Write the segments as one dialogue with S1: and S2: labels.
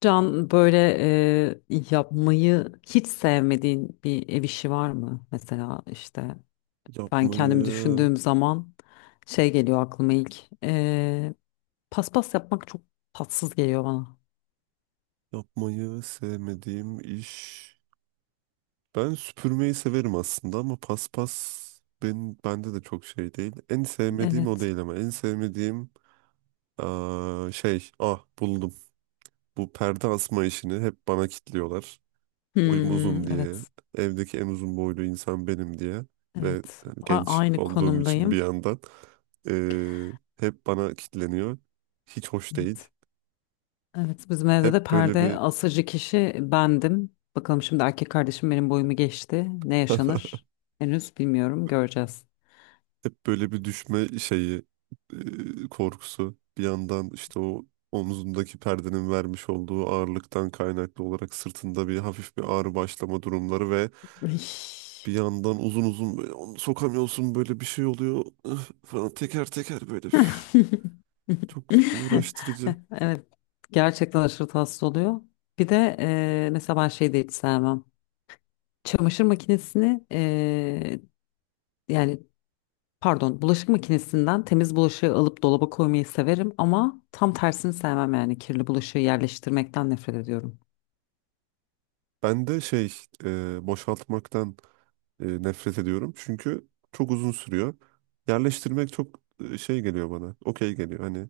S1: Can böyle, yapmayı hiç sevmediğin bir ev işi var mı? Mesela işte ben kendimi
S2: Yapmayı,
S1: düşündüğüm zaman şey geliyor aklıma ilk. E, Paspas yapmak çok tatsız geliyor bana.
S2: yapmayı sevmediğim iş. Ben süpürmeyi severim aslında ama paspas bende de çok şey değil. En sevmediğim o
S1: Evet.
S2: değil ama en sevmediğim şey ah buldum. Bu perde asma işini hep bana kitliyorlar. Boyum
S1: Hmm,
S2: uzun diye.
S1: evet.
S2: Evdeki en uzun boylu insan benim diye. Ve
S1: Evet.
S2: genç
S1: Aynı
S2: olduğum için bir
S1: konumdayım.
S2: yandan eee, hep bana kitleniyor. Hiç hoş değil.
S1: Evet. Evet. Bizim evde de
S2: Hep böyle
S1: perde
S2: bir
S1: asıcı kişi bendim. Bakalım şimdi erkek kardeşim benim boyumu geçti. Ne yaşanır? Henüz bilmiyorum. Göreceğiz.
S2: Hep böyle bir düşme şeyi korkusu bir yandan işte o omzundaki perdenin vermiş olduğu ağırlıktan kaynaklı olarak sırtında bir hafif bir ağrı başlama durumları ve
S1: Üş.
S2: bir yandan uzun uzun böyle onu sokamıyorsun böyle bir şey oluyor üf falan teker teker böyle üf. Çok uğraştırıcı.
S1: Evet. Gerçekten aşırı tatsız oluyor. Bir de mesela ben şey de hiç sevmem. Çamaşır makinesini yani pardon bulaşık makinesinden temiz bulaşığı alıp dolaba koymayı severim ama tam tersini sevmem, yani kirli bulaşığı yerleştirmekten nefret ediyorum.
S2: Ben de şey boşaltmaktan nefret ediyorum çünkü çok uzun sürüyor. Yerleştirmek çok şey geliyor bana okey geliyor hani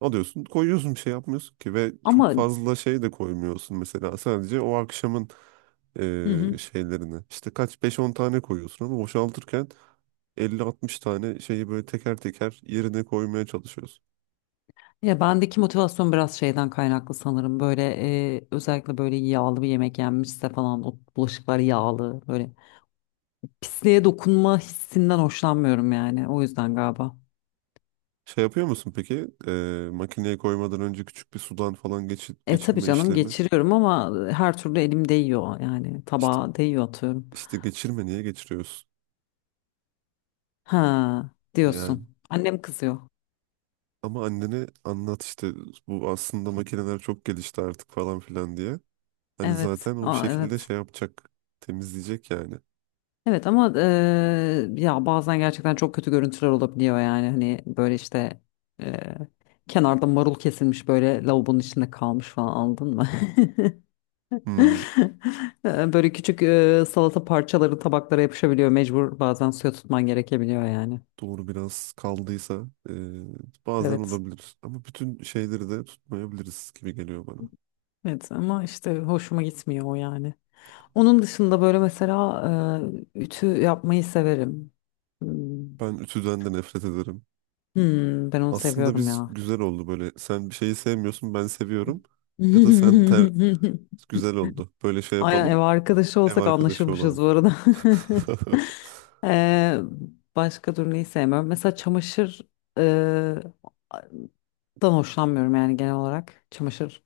S2: alıyorsun, koyuyorsun bir şey yapmıyorsun ki ve çok
S1: Ama.
S2: fazla şey de koymuyorsun mesela sadece o akşamın
S1: Hı hı.
S2: şeylerini. İşte kaç beş 10 tane koyuyorsun ama boşaltırken 50 60 tane şeyi böyle teker teker yerine koymaya çalışıyorsun.
S1: Ya bendeki motivasyon biraz şeyden kaynaklı sanırım. Böyle, özellikle böyle yağlı bir yemek yenmişse falan, o bulaşıklar yağlı böyle pisliğe dokunma hissinden hoşlanmıyorum yani. O yüzden galiba.
S2: Şey yapıyor musun peki? E, makineye koymadan önce küçük bir sudan falan geçir,
S1: E tabii
S2: geçirme
S1: canım,
S2: işlemi.
S1: geçiriyorum ama her türlü elim değiyor yani,
S2: İşte,
S1: tabağa değiyor atıyorum.
S2: işte geçirme niye geçiriyorsun?
S1: Ha
S2: Yani
S1: diyorsun. Annem kızıyor.
S2: ama annene anlat işte bu aslında makineler çok gelişti artık falan filan diye. Hani
S1: Evet.
S2: zaten o bir
S1: Aa,
S2: şekilde
S1: evet.
S2: şey yapacak. Temizleyecek yani.
S1: Evet ama ya bazen gerçekten çok kötü görüntüler olabiliyor yani, hani böyle işte, eee, kenarda marul kesilmiş böyle lavabonun içinde kalmış falan, anladın mı?
S2: Hmm,
S1: Böyle küçük salata parçaları tabaklara yapışabiliyor. Mecbur bazen suya tutman gerekebiliyor yani.
S2: doğru biraz kaldıysa bazen
S1: Evet.
S2: olabilir. Ama bütün şeyleri de tutmayabiliriz gibi geliyor bana.
S1: Evet ama işte hoşuma gitmiyor o yani. Onun dışında böyle mesela ütü yapmayı severim. Hmm.
S2: Ben ütüden de nefret ederim.
S1: Hmm, ben onu
S2: Aslında
S1: seviyorum
S2: biz
S1: ya.
S2: güzel oldu böyle. Sen bir şeyi sevmiyorsun ben seviyorum. Ya da sen ter... güzel oldu. Böyle şey
S1: Aynen, ev
S2: yapalım.
S1: arkadaşı
S2: Ev
S1: olsak
S2: arkadaşı
S1: anlaşırmışız
S2: olalım.
S1: bu arada. Eee, Başka durmayı sevmiyorum. Mesela çamaşır eee, dan hoşlanmıyorum yani genel olarak. Çamaşır.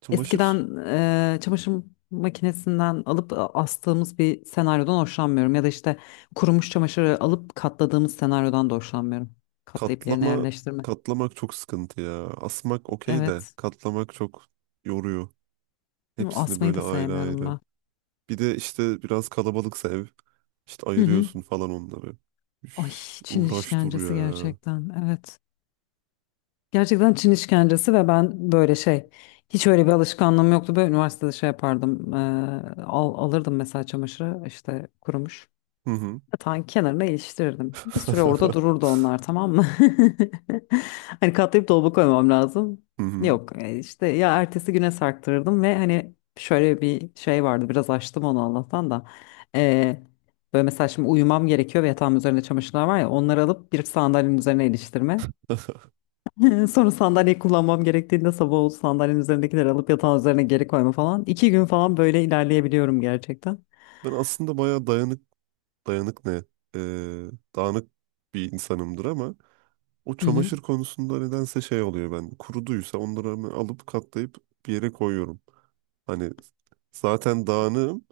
S2: Çamaşır
S1: Eskiden çamaşır makinesinden alıp astığımız bir senaryodan hoşlanmıyorum. Ya da işte kurumuş çamaşırı alıp katladığımız senaryodan da hoşlanmıyorum. Katlayıp yerine
S2: katlama
S1: yerleştirme.
S2: katlamak çok sıkıntı ya. Asmak okey de
S1: Evet.
S2: katlamak çok yoruyor. Hepsini
S1: Asmayı
S2: böyle
S1: da
S2: ayrı
S1: sevmiyorum
S2: ayrı.
S1: ben.
S2: Bir de işte biraz kalabalıksa ev işte
S1: Hı hı.
S2: ayırıyorsun falan onları.
S1: Ay,
S2: Üf,
S1: Çin
S2: uğraş dur
S1: işkencesi
S2: ya.
S1: gerçekten. Evet. Gerçekten Çin işkencesi. Ve ben böyle şey, hiç öyle bir alışkanlığım yoktu. Böyle üniversitede şey yapardım. Alırdım mesela çamaşırı işte, kurumuş.
S2: Hı hı.
S1: Yatağın kenarına iliştirirdim. Bir süre orada dururdu onlar, tamam mı? Hani katlayıp dolaba koymam lazım.
S2: Hı hı.
S1: Yok, işte ya, ertesi güne sarktırırdım. Ve hani şöyle bir şey vardı, biraz açtım onu Allah'tan da. Ee, Böyle mesela şimdi uyumam gerekiyor ve yatağımın üzerinde çamaşırlar var ya, onları alıp bir sandalyenin üzerine iliştirme. Sonra sandalyeyi kullanmam gerektiğinde, sabah oldu, sandalyenin üzerindekileri alıp yatağın üzerine geri koyma falan. İki gün falan böyle ilerleyebiliyorum gerçekten.
S2: Ben aslında bayağı dayanık ne? Ee, dağınık bir insanımdır ama o
S1: Hı hı.
S2: çamaşır konusunda nedense şey oluyor ben. Kuruduysa onları hemen alıp katlayıp bir yere koyuyorum. Hani zaten dağınığım.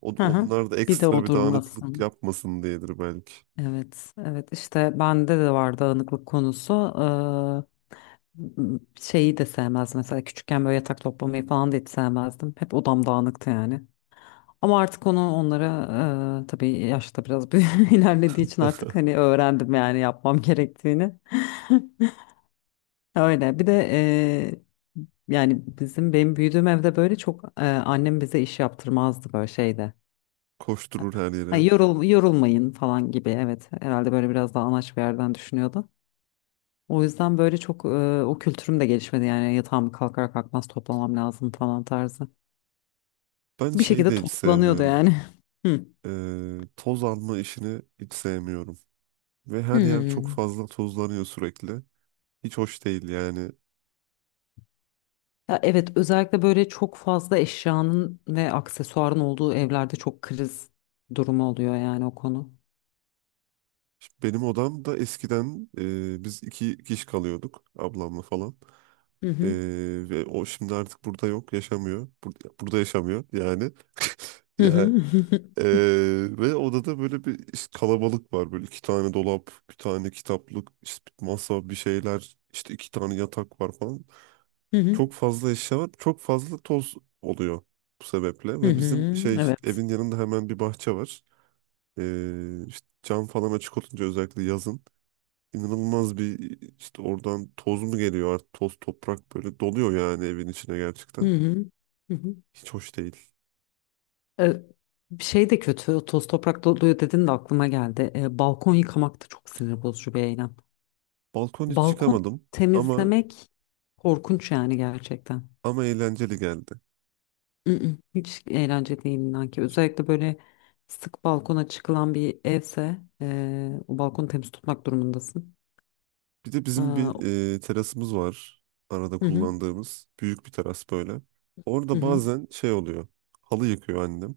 S1: Hı hı.
S2: Onlar da
S1: Bir de
S2: ekstra
S1: o
S2: bir dağınıklık
S1: durmasın.
S2: yapmasın diyedir belki.
S1: Evet, evet, işte bende de var dağınıklık konusu. Şeyi de sevmezdim mesela, küçükken böyle yatak toplamayı falan da hiç sevmezdim. Hep odam dağınıktı yani. Ama artık onu onlara, tabii yaşta biraz ilerlediği için artık hani öğrendim yani yapmam gerektiğini. Öyle. Bir de yani benim büyüdüğüm evde böyle çok, annem bize iş yaptırmazdı böyle şeyde.
S2: Koşturur her yere.
S1: Hani yorulmayın falan gibi, evet, herhalde böyle biraz daha anaç bir yerden düşünüyordu. O yüzden böyle çok, o kültürüm de gelişmedi yani, yatağımı kalkar kalkmaz toplamam lazım falan tarzı.
S2: Ben
S1: Bir
S2: şeyi
S1: şekilde
S2: de hiç
S1: toplanıyordu
S2: sevmiyorum.
S1: yani. Hı.
S2: Toz alma işini hiç sevmiyorum. Ve her yer çok
S1: Hmm.
S2: fazla tozlanıyor sürekli. Hiç hoş değil yani.
S1: Ya evet, özellikle böyle çok fazla eşyanın ve aksesuarın olduğu evlerde çok kriz durumu oluyor yani o konu.
S2: Şimdi benim odamda eskiden biz iki kişi kalıyorduk ablamla falan.
S1: Hı
S2: Ee,
S1: hı.
S2: ve o şimdi artık burada yok, yaşamıyor. Burada yaşamıyor yani.
S1: Hı
S2: Ya
S1: hı.
S2: e, ve odada böyle bir işte kalabalık var. Böyle iki tane dolap, bir tane kitaplık, işte bir masa, bir şeyler, işte iki tane yatak var falan.
S1: Hı hı.
S2: Çok fazla eşya var. Çok fazla toz oluyor bu sebeple.
S1: Hı
S2: Ve bizim
S1: hı.
S2: şey
S1: Evet.
S2: evin yanında hemen bir bahçe var. İşte cam falan açık olunca özellikle yazın inanılmaz bir işte oradan toz mu geliyor artık toz toprak böyle doluyor yani evin içine
S1: Hı
S2: gerçekten.
S1: hı. Hı hı.
S2: Hiç hoş değil.
S1: E, Bir şey de kötü. Toz toprak doluyor dedin de aklıma geldi. Balkon yıkamak da çok sinir bozucu bir eylem.
S2: Balkon hiç
S1: Balkon
S2: çıkamadım ama
S1: temizlemek korkunç yani, gerçekten.
S2: ama eğlenceli geldi.
S1: Mm-mm. Hiç eğlence değil inan ki. Özellikle böyle sık balkona çıkılan bir evse, o balkonu temiz tutmak durumundasın.
S2: Bir de bizim
S1: Aa,
S2: bir terasımız var. Arada
S1: hı hı,
S2: kullandığımız büyük bir teras böyle.
S1: hı
S2: Orada
S1: hı,
S2: bazen şey oluyor. Halı yıkıyor annem.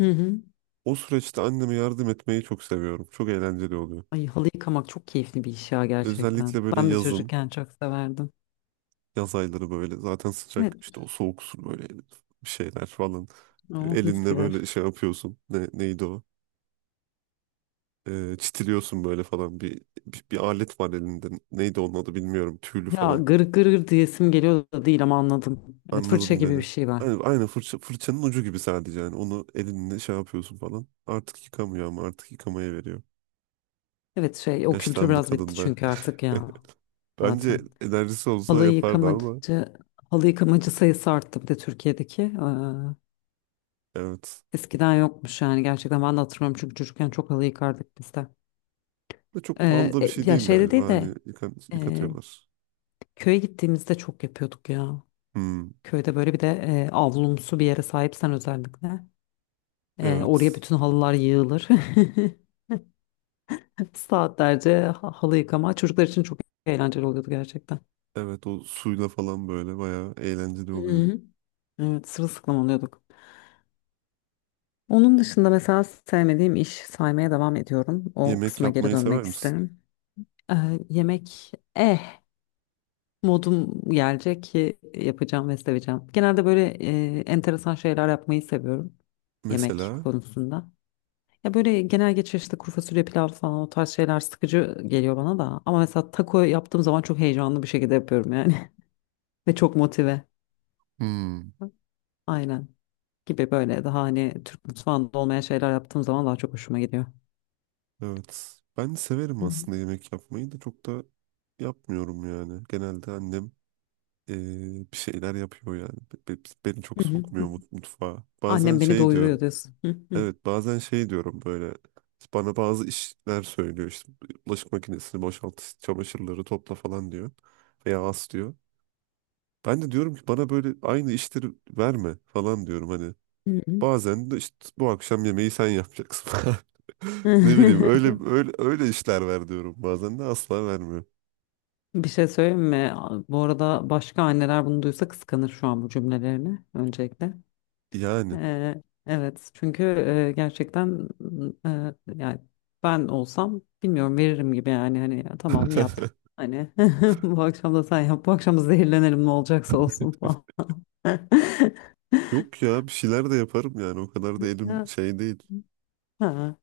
S1: hı hı.
S2: O süreçte anneme yardım etmeyi çok seviyorum. Çok eğlenceli oluyor.
S1: Ay, halı yıkamak çok keyifli bir iş ya, gerçekten.
S2: Özellikle böyle
S1: Ben de
S2: yazın,
S1: çocukken çok severdim.
S2: yaz ayları böyle zaten sıcak
S1: Evet.
S2: işte o soğuk su böyle bir şeyler falan.
S1: Oh, mis
S2: Elinde
S1: gibi.
S2: böyle şey yapıyorsun. Ne, neydi o? Çitiliyorsun böyle falan bir alet var elinde. Neydi onun adı bilmiyorum. Tüylü
S1: Ya
S2: falan.
S1: gır gır gır diyesim geliyor da değil, ama anladım. Evet, fırça
S2: Anladın
S1: gibi bir
S2: beni.
S1: şey var.
S2: Aynı fırçanın ucu gibi sadece yani. Onu elinle şey yapıyorsun falan. Artık yıkamıyor ama artık yıkamaya veriyor.
S1: Evet, şey, o kültür
S2: Yaşlandı
S1: biraz bitti
S2: kadın da.
S1: çünkü artık ya,
S2: Bence
S1: zaten.
S2: enerjisi olsa
S1: Halı
S2: yapardı ama
S1: yıkamacı, Halı yıkamacı sayısı arttı bir de Türkiye'deki.
S2: evet.
S1: Eskiden yokmuş yani gerçekten, ben de hatırlamıyorum çünkü çocukken çok halı yıkardık biz de.
S2: Ve çok pahalı da bir şey
S1: Ya
S2: değil
S1: şeyde
S2: galiba.
S1: değil
S2: Hani
S1: de, e,
S2: yıkatıyorlar.
S1: köye gittiğimizde çok yapıyorduk ya.
S2: Hmm,
S1: Köyde böyle bir de avlumsu bir yere sahipsen özellikle, oraya
S2: evet.
S1: bütün halılar yığılır. Saatlerce halı yıkama çocuklar için çok eğlenceli oluyordu gerçekten.
S2: Evet o suyla falan böyle bayağı eğlenceli
S1: Hı
S2: oluyordu.
S1: hı. Evet, sırılsıklam oluyorduk. Onun dışında mesela sevmediğim iş saymaya devam ediyorum. O
S2: Yemek
S1: kısma geri
S2: yapmayı sever
S1: dönmek
S2: misin?
S1: isterim. Ee, Yemek, modum gelecek ki yapacağım ve seveceğim. Genelde böyle enteresan şeyler yapmayı seviyorum yemek
S2: Mesela.
S1: konusunda. Ya böyle genel geçer, işte kuru fasulye pilav falan o tarz şeyler sıkıcı geliyor bana da. Ama mesela taco yaptığım zaman çok heyecanlı bir şekilde yapıyorum yani. Ve çok motive.
S2: Hmm,
S1: Aynen, gibi böyle daha hani Türk mutfağında olmayan şeyler yaptığım zaman daha çok hoşuma gidiyor.
S2: evet. Ben severim
S1: Hı
S2: aslında
S1: hı.
S2: yemek yapmayı da çok da yapmıyorum yani. Genelde annem bir şeyler yapıyor yani. Beni çok
S1: Hı hı.
S2: sokmuyor mutfağa. Bazen
S1: Annem beni
S2: şey
S1: doyuruyor
S2: diyorum.
S1: diyorsun. Hı hı.
S2: Evet bazen şey diyorum böyle bana bazı işler söylüyor işte bulaşık makinesini boşalt çamaşırları topla falan diyor veya as diyor. Ben de diyorum ki bana böyle aynı işleri verme falan diyorum hani
S1: Hı hı.
S2: bazen de işte bu akşam yemeği sen yapacaksın falan. Ne bileyim öyle öyle öyle işler ver diyorum bazen de asla vermiyor.
S1: Bir şey söyleyeyim mi? Bu arada başka anneler bunu duysa kıskanır şu an bu cümlelerini öncelikle.
S2: Yani
S1: Evet, çünkü gerçekten, yani, ben olsam bilmiyorum, veririm gibi yani, hani ya tamam yap. Hani bu akşam da sen yap. Bu akşam da zehirlenelim, ne olacaksa olsun falan.
S2: yok ya bir şeyler de yaparım yani o kadar da elim
S1: Ya,
S2: şey değil.
S1: ha,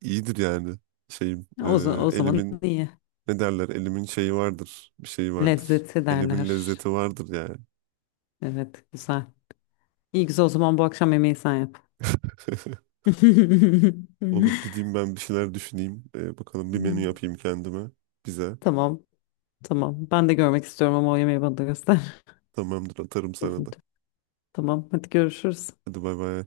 S2: İyidir yani şeyim
S1: o zaman
S2: elimin
S1: iyi.
S2: ne derler? Elimin şeyi vardır. Bir şeyi vardır.
S1: Lezzeti
S2: Elimin
S1: derler.
S2: lezzeti vardır yani.
S1: Evet, güzel. İyi, güzel, o zaman bu akşam yemeği sen yap.
S2: Olur gideyim ben bir şeyler düşüneyim. Bakalım bir menü yapayım kendime. Bize.
S1: Tamam, tamam. Ben de görmek istiyorum ama o yemeği bana da göster.
S2: Tamamdır atarım sana da.
S1: Tamam, hadi görüşürüz.
S2: Hadi bay bay.